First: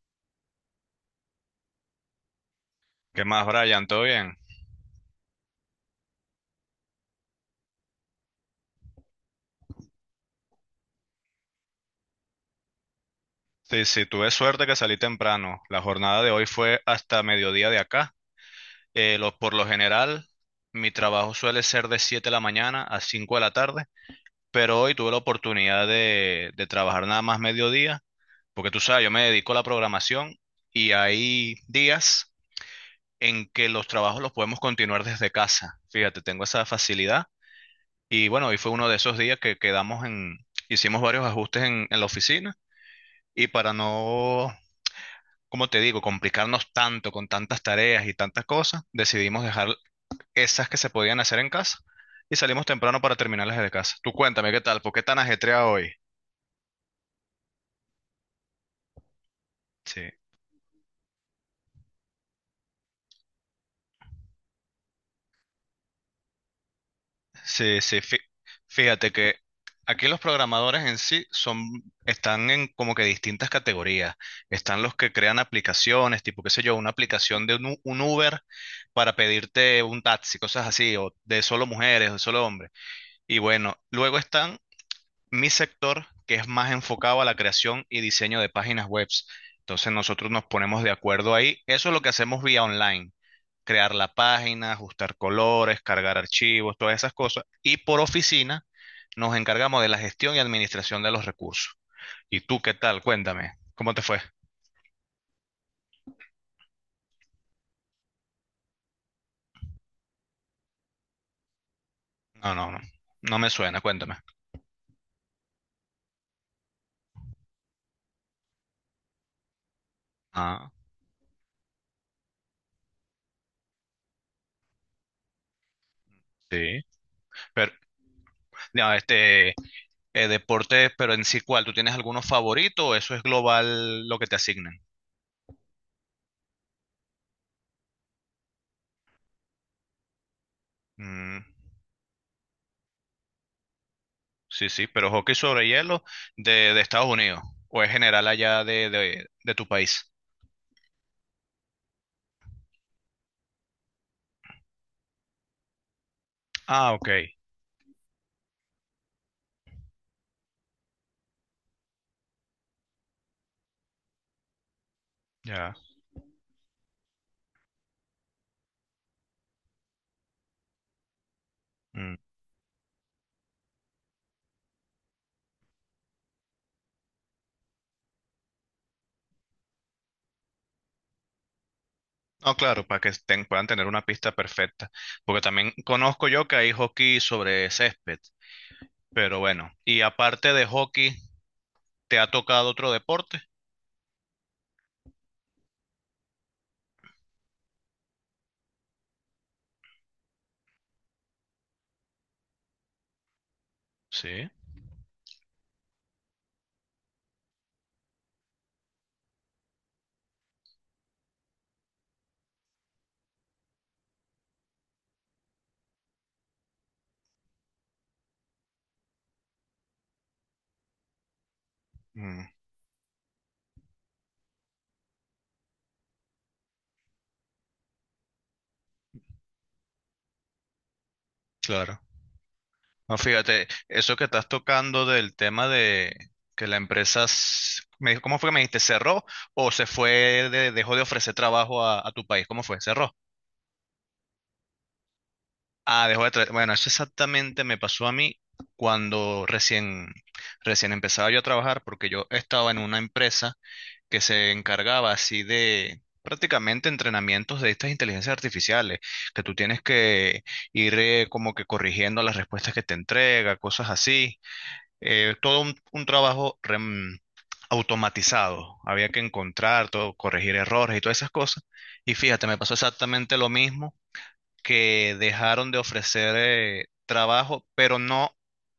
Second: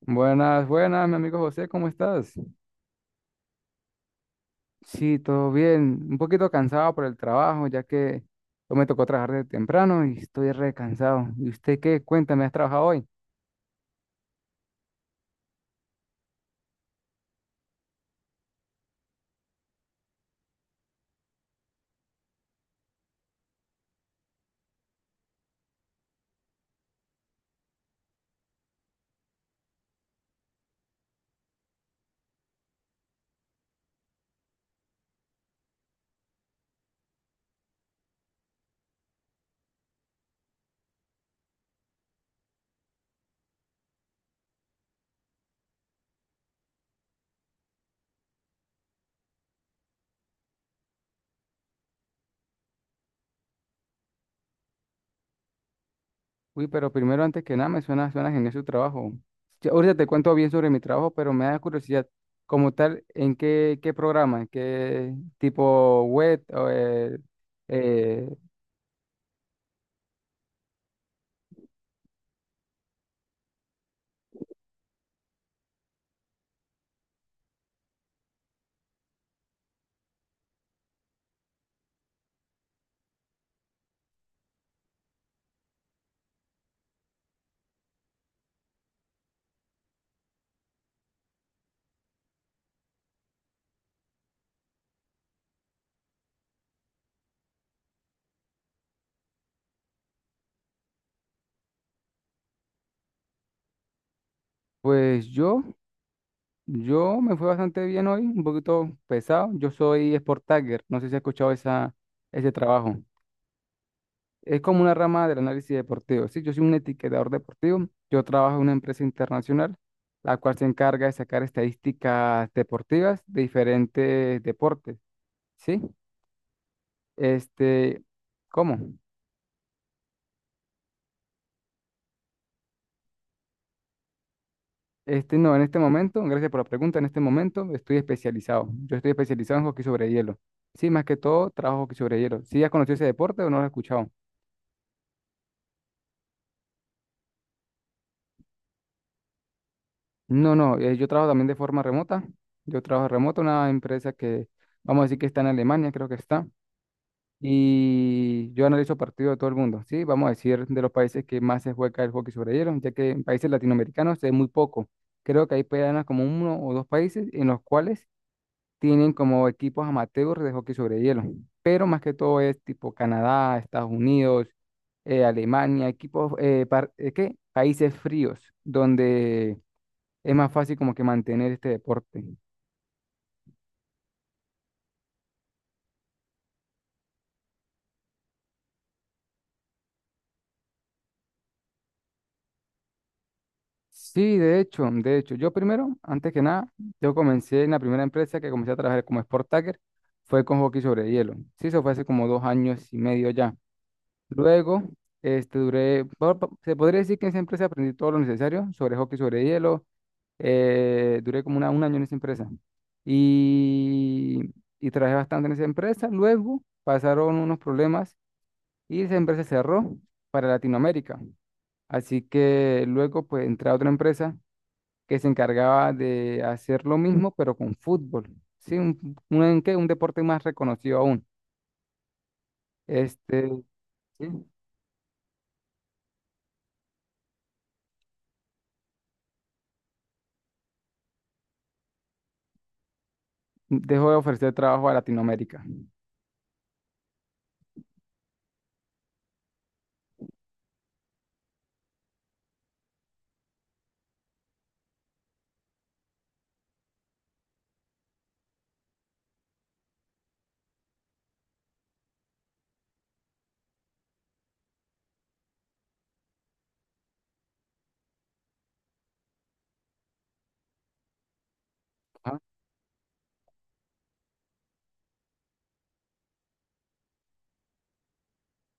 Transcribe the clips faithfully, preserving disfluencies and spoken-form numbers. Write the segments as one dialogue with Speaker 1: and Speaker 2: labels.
Speaker 1: Buenas, buenas, mi amigo José, ¿cómo estás?
Speaker 2: ¿Qué más, Brian? ¿Todo bien?
Speaker 1: Sí, todo bien. Un poquito cansado por el trabajo, ya que hoy me tocó trabajar de temprano y estoy recansado. ¿Y usted qué? Cuéntame, ¿has trabajado hoy?
Speaker 2: Sí, sí, tuve suerte que salí temprano. La jornada de hoy fue hasta mediodía de acá. Eh, lo- por lo general, mi trabajo suele ser de siete de la mañana a cinco de la tarde, pero hoy tuve la oportunidad de, de trabajar nada más mediodía, porque tú sabes, yo me dedico a la programación y hay días en que los trabajos los podemos continuar desde casa. Fíjate, tengo esa facilidad. Y bueno, hoy fue uno de esos días que quedamos en, hicimos varios ajustes en en la oficina. Y para no, como te digo, complicarnos tanto con tantas tareas y tantas cosas, decidimos dejar esas que se podían hacer en casa y salimos temprano para terminarlas desde casa. Tú cuéntame, ¿qué tal? ¿Por qué tan ajetreado hoy?
Speaker 1: Uy, pero primero, antes que nada, me suena, suena genial su trabajo. Ya, ahorita
Speaker 2: Sí,
Speaker 1: te cuento bien sobre mi trabajo, pero me da curiosidad, como tal, ¿en qué, qué programa? ¿En qué tipo web? O, eh,
Speaker 2: sí, sí. fí-
Speaker 1: eh,
Speaker 2: Fíjate que aquí los programadores en sí son, están en como que distintas categorías. Están los que crean aplicaciones, tipo, qué sé yo, una aplicación de un, U- un Uber para pedirte un taxi, cosas así, o de solo mujeres, o de solo hombres. Y bueno, luego están mi sector, que es más enfocado a la creación y diseño de páginas web. Entonces nosotros nos ponemos de acuerdo ahí. Eso es lo que hacemos vía online. Crear la página, ajustar colores, cargar archivos, todas esas cosas. Y por oficina nos encargamos de la gestión y administración de los recursos. ¿Y tú qué tal? Cuéntame, ¿cómo te fue?
Speaker 1: pues yo. Yo me fue bastante bien hoy, un poquito pesado. Yo soy Sport Tagger, no sé si has escuchado esa, ese
Speaker 2: No, no, no.
Speaker 1: trabajo.
Speaker 2: No me suena, cuéntame.
Speaker 1: Es como una rama del análisis deportivo. Sí, yo soy un etiquetador deportivo. Yo trabajo en una empresa internacional, la cual se
Speaker 2: Ah,
Speaker 1: encarga de sacar estadísticas deportivas de diferentes deportes. Sí,
Speaker 2: sí. Pero,
Speaker 1: este, ¿cómo?
Speaker 2: no, este, eh, deporte, pero en sí, ¿cuál? ¿Tú tienes alguno favorito o eso es global lo que te asignan?
Speaker 1: Este, no, en este momento, gracias por la pregunta, en este momento estoy especializado. Yo estoy especializado en hockey sobre hielo. Sí, más que todo, trabajo hockey sobre hielo. ¿Sí has conocido ese deporte o no lo has escuchado?
Speaker 2: Sí, sí, pero hockey sobre hielo de, de Estados Unidos o es general allá de, de, de tu país.
Speaker 1: No, no, eh, yo trabajo también de forma remota. Yo trabajo remoto, una empresa que vamos a decir que está en Alemania, creo que está.
Speaker 2: Ah, ok,
Speaker 1: Y yo analizo partidos de todo el mundo, ¿sí? Vamos a decir de los países que más se juega el hockey sobre hielo, ya que en países latinoamericanos es muy poco. Creo que hay
Speaker 2: ya.
Speaker 1: apenas como uno o dos países en los cuales tienen como equipos amateurs de hockey sobre hielo. Pero más que
Speaker 2: Mm.
Speaker 1: todo es tipo Canadá, Estados Unidos, eh, Alemania, equipos, eh, par- eh, ¿qué? Países fríos, donde es más fácil como que mantener este deporte.
Speaker 2: No, claro, para que ten- puedan tener una pista perfecta, porque también conozco yo que hay hockey sobre césped, pero bueno, y aparte de hockey, ¿te ha tocado otro deporte?
Speaker 1: Sí, de hecho, de hecho, yo primero, antes que nada, yo comencé en la primera empresa que comencé a trabajar como Sport Tagger, fue con hockey sobre hielo. Sí, eso fue hace como dos años y medio ya.
Speaker 2: Sí.
Speaker 1: Luego, este, duré, po- po- se podría decir que en esa empresa aprendí todo lo necesario sobre hockey sobre hielo. Eh, duré como una, un año en esa empresa y, y trabajé bastante en esa empresa. Luego pasaron unos problemas y esa empresa cerró para Latinoamérica. Así
Speaker 2: Mm,
Speaker 1: que luego pues entré a otra empresa que se encargaba de hacer lo mismo, pero con fútbol. Sí, un, un, ¿qué? Un deporte más reconocido aún.
Speaker 2: claro. No,
Speaker 1: Este,
Speaker 2: fíjate, eso que
Speaker 1: sí,
Speaker 2: estás tocando del tema de que la empresa, s- me dijo- ¿cómo fue que me dijiste? ¿Cerró o se fue, de- dejó de ofrecer trabajo a, a tu país? ¿Cómo fue? ¿Cerró?
Speaker 1: dejó de ofrecer trabajo a Latinoamérica.
Speaker 2: Ah, dejó de tra- bueno, eso exactamente me pasó a mí cuando recién, recién empezaba yo a trabajar, porque yo estaba en una empresa que se encargaba así de prácticamente entrenamientos de estas inteligencias artificiales, que tú tienes que ir eh, como que corrigiendo las respuestas que te entrega, cosas así. Eh, todo un, un trabajo rem- automatizado. Había que encontrar todo, corregir errores y todas esas cosas. Y
Speaker 1: Ajá.
Speaker 2: fíjate, me pasó exactamente lo mismo que dejaron de ofrecer eh, trabajo, pero no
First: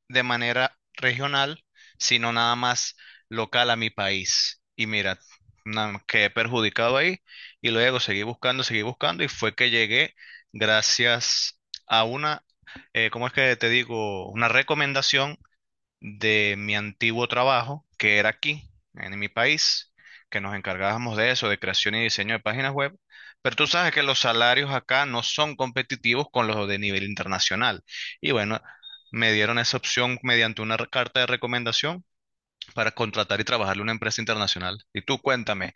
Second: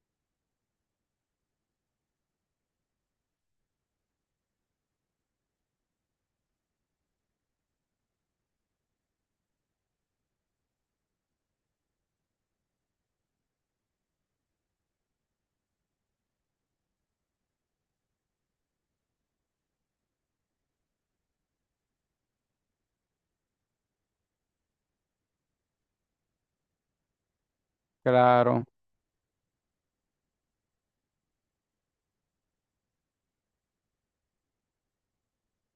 Speaker 2: de manera regional, sino nada más local a mi país. Y mira, na- quedé perjudicado ahí y luego seguí buscando, seguí buscando y fue que llegué gracias a una, eh, ¿cómo es que te digo? Una recomendación de mi antiguo trabajo, que era aquí, en mi país, que nos encargábamos de eso, de creación y diseño de páginas web. Pero tú sabes que los salarios acá no son competitivos con los de nivel internacional. Y bueno,
Speaker 1: Claro.
Speaker 2: me dieron esa opción mediante una re- carta de recomendación para contratar y trabajarle a una empresa internacional. Y tú cuéntame,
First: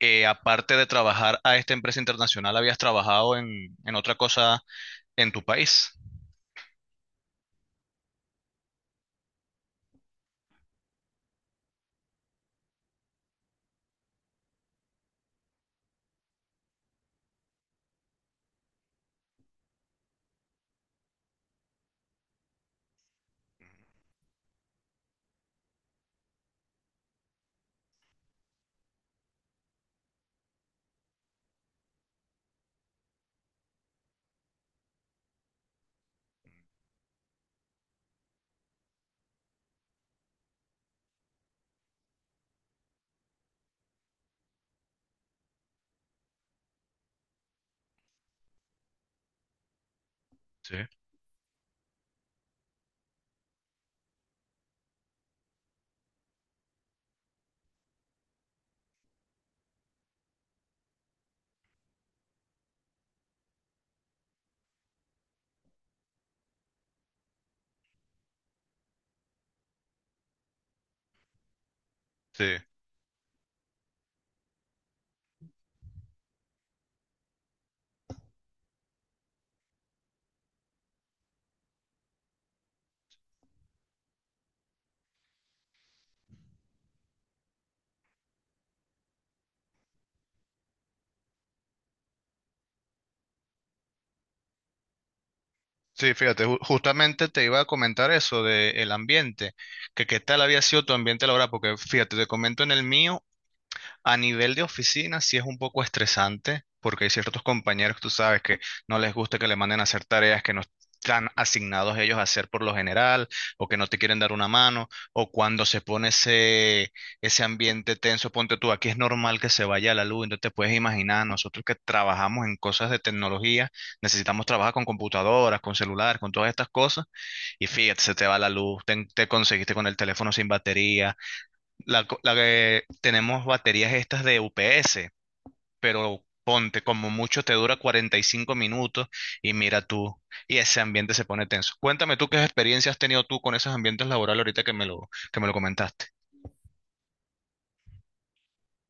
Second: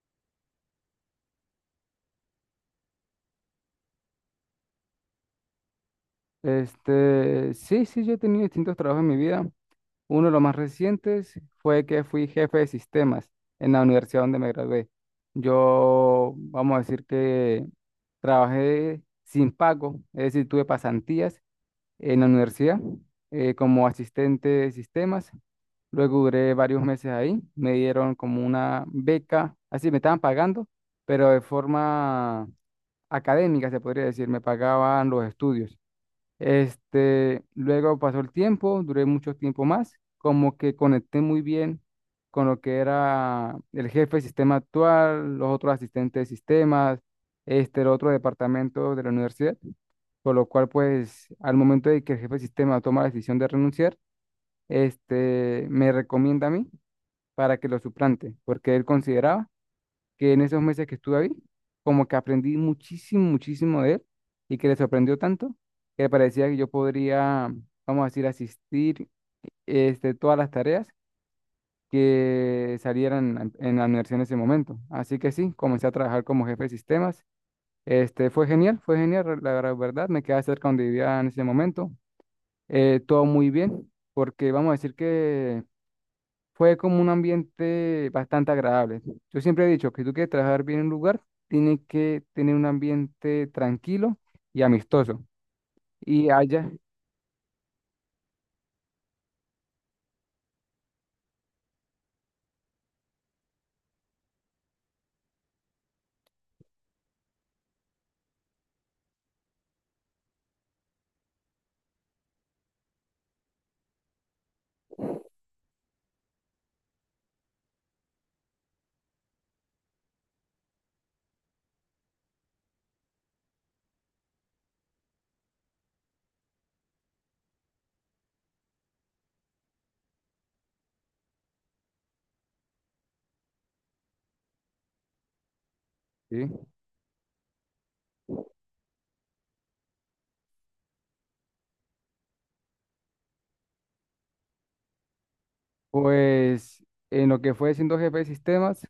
Speaker 2: eh, aparte de trabajar a esta empresa internacional, ¿habías trabajado en, en otra cosa en tu país?
Speaker 1: Este, sí, sí, yo he tenido distintos trabajos en mi vida. Uno de los más recientes fue que fui jefe de sistemas en la universidad donde me gradué. Yo, vamos a decir que trabajé sin pago, es decir, tuve pasantías en la universidad eh, como asistente de sistemas. Luego duré varios meses ahí, me dieron como una beca, así me estaban pagando, pero de forma académica, se podría decir, me pagaban los estudios. Este, luego pasó el tiempo, duré mucho tiempo más, como que conecté muy bien con lo que era el jefe de sistema actual, los otros asistentes de sistemas, este, el otro departamento de la universidad, por lo cual
Speaker 2: Sí,
Speaker 1: pues al momento de que el jefe de sistema toma la decisión de renunciar, este, me recomienda a mí para que lo suplante, porque él consideraba que en esos meses que estuve ahí, como que aprendí muchísimo, muchísimo de él y que le sorprendió tanto que le parecía que yo podría, vamos a decir, asistir este, todas las tareas
Speaker 2: sí.
Speaker 1: que salieran en en la universidad en ese momento. Así que sí, comencé a trabajar como jefe de sistemas. Este, fue genial, fue genial, la gra- verdad, me quedaba cerca donde vivía en ese momento. Eh, todo muy bien, porque vamos a decir que fue como un ambiente bastante agradable. Yo siempre he dicho que tú quieres trabajar bien en un lugar, tienes que tener un ambiente tranquilo y amistoso.
Speaker 2: Sí,
Speaker 1: Y
Speaker 2: fíjate, ju-
Speaker 1: allá,
Speaker 2: justamente te iba a comentar eso del ambiente, que qué tal había sido tu ambiente laboral, porque fíjate, te comento en el mío, a nivel de oficina sí es un poco estresante porque hay ciertos compañeros, tú sabes, que no les gusta que le manden a hacer tareas que no están asignados ellos a hacer por lo general o que no te quieren dar una mano o cuando se pone ese, ese ambiente tenso, ponte tú, aquí es normal que se vaya la luz, entonces te puedes imaginar, nosotros que trabajamos en cosas de tecnología, necesitamos trabajar con computadoras, con celulares, con todas estas cosas y fíjate, se te va la luz, te, te conseguiste con el teléfono sin batería la, co- la que tenemos baterías estas de U P S, pero
Speaker 1: ¿sí?
Speaker 2: ponte, como mucho te dura cuarenta y cinco minutos y mira tú, y ese ambiente se pone tenso. Cuéntame tú qué experiencia has tenido tú con esos ambientes laborales ahorita que me lo, que me lo comentaste.
Speaker 1: Pues en lo que fue siendo jefe de sistemas,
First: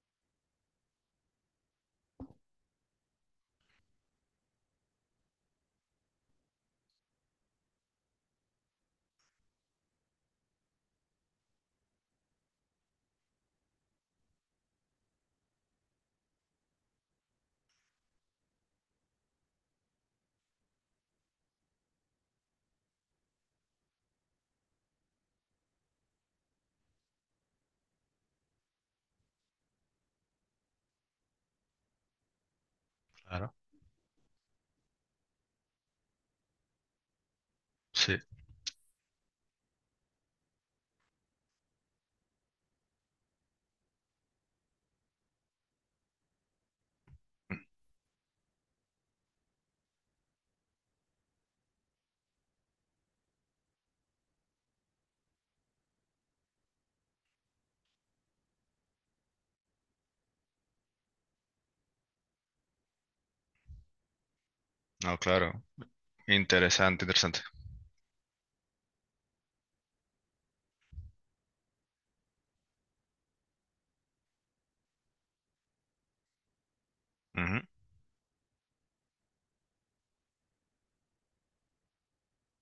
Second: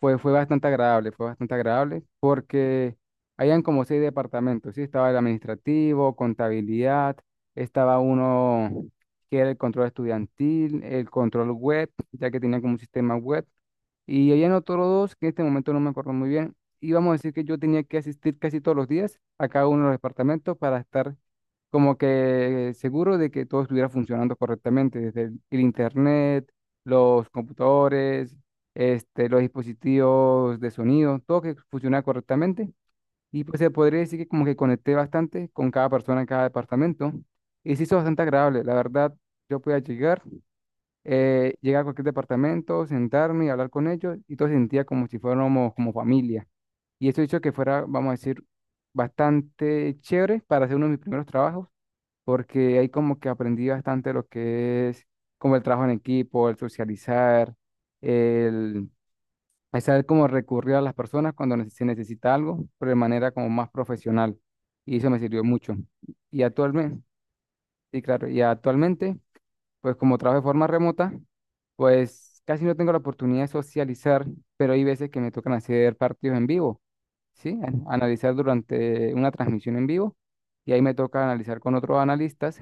Speaker 1: fue, fue bastante agradable, fue bastante agradable porque habían como seis departamentos, ¿sí? Estaba el administrativo, contabilidad, estaba uno que era el control estudiantil, el control web, ya que tenía como un sistema web, y habían otros dos que en este momento no me acuerdo muy bien. Y vamos a decir que yo tenía que asistir casi todos los días a cada uno de los departamentos para estar como que seguro de que todo estuviera funcionando correctamente, desde el, el internet, los computadores, este, los dispositivos de sonido, todo que funcionara correctamente. Y
Speaker 2: Claro,
Speaker 1: pues se podría decir que como que conecté bastante con cada persona en cada departamento. Y se hizo
Speaker 2: sí.
Speaker 1: bastante agradable, la verdad. Yo podía llegar, eh, llegar a cualquier departamento, sentarme y hablar con ellos, y todo se sentía como si fuéramos como familia. Y eso hizo que fuera, vamos a decir, bastante chévere para hacer uno de mis primeros trabajos porque ahí como que aprendí bastante lo que es como el trabajo en equipo, el socializar, el, el saber cómo recurrir a las personas cuando nece- se necesita algo, pero de manera como más profesional. Y eso
Speaker 2: No,
Speaker 1: me sirvió
Speaker 2: claro,
Speaker 1: mucho. Y actualmente,
Speaker 2: interesante, interesante.
Speaker 1: sí, claro, y actualmente, pues como trabajo de forma remota, pues casi no tengo la oportunidad de socializar, pero hay veces que me tocan hacer partidos en vivo, ¿sí? An- Analizar durante una transmisión en vivo y ahí me toca analizar con otros analistas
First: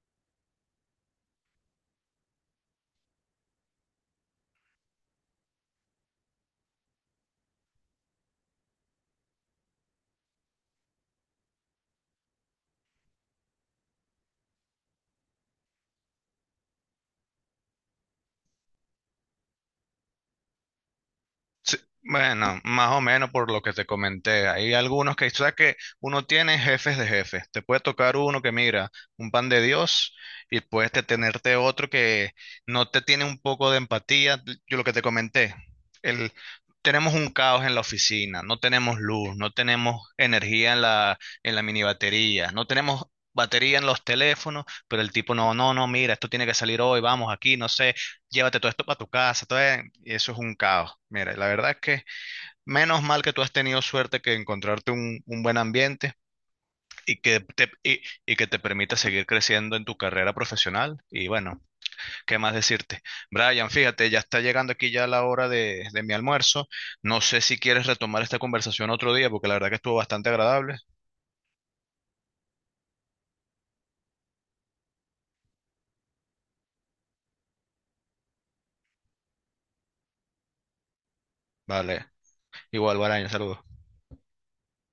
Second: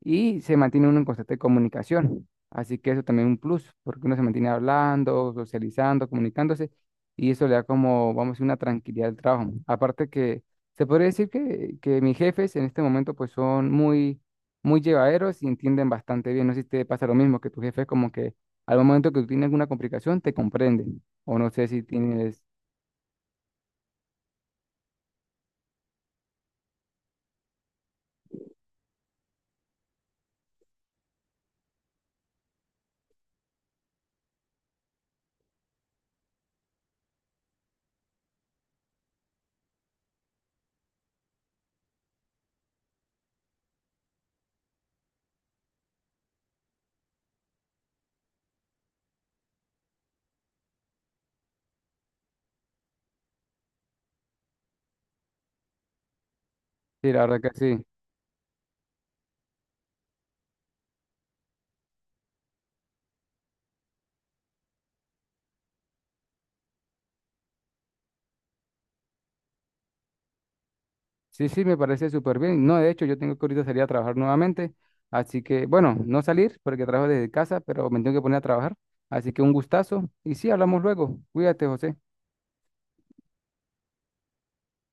Speaker 1: y se mantiene uno en constante comunicación. Así que eso también es un plus, porque uno se mantiene hablando, socializando, comunicándose, y eso le da como, vamos a decir, una tranquilidad al trabajo. Aparte que se podría decir que, que mis jefes en este momento pues son muy, muy llevaderos y entienden bastante bien. No sé si te pasa lo mismo, que tu jefe es como que al momento que tú tienes alguna complicación te comprende, o no sé
Speaker 2: Sí,
Speaker 1: si tienes,
Speaker 2: bueno, más o menos por lo que te comenté. Hay algunos que, o sea, que uno tiene jefes de jefes. Te puede tocar uno que mira, un pan de Dios, y puedes te- tenerte otro que no te tiene un poco de empatía. Yo lo que te comenté, el, tenemos un caos en la oficina, no tenemos luz, no tenemos energía en la, en la mini batería, no tenemos batería en los teléfonos, pero el tipo no, no, no, mira, esto tiene que salir hoy, vamos aquí, no sé, llévate todo esto para tu casa, todo e- y eso es un caos. Mira, la verdad es que menos mal que tú has tenido suerte que encontrarte un, un buen ambiente
Speaker 1: sí,
Speaker 2: y
Speaker 1: la verdad
Speaker 2: que
Speaker 1: que
Speaker 2: te,
Speaker 1: sí.
Speaker 2: y, y que te permita seguir creciendo en tu carrera profesional. Y bueno, ¿qué más decirte? Brian, fíjate, ya está llegando aquí ya la hora de, de mi almuerzo. No sé si quieres retomar esta conversación otro día, porque la verdad que estuvo bastante agradable.
Speaker 1: Sí, sí, me parece súper bien. No, de hecho, yo tengo que ahorita salir a trabajar nuevamente. Así que, bueno, no salir porque trabajo desde casa, pero me tengo que poner a trabajar. Así que un gustazo. Y sí, hablamos luego. Cuídate, José.
Speaker 2: Vale, igual, Brian, saludos.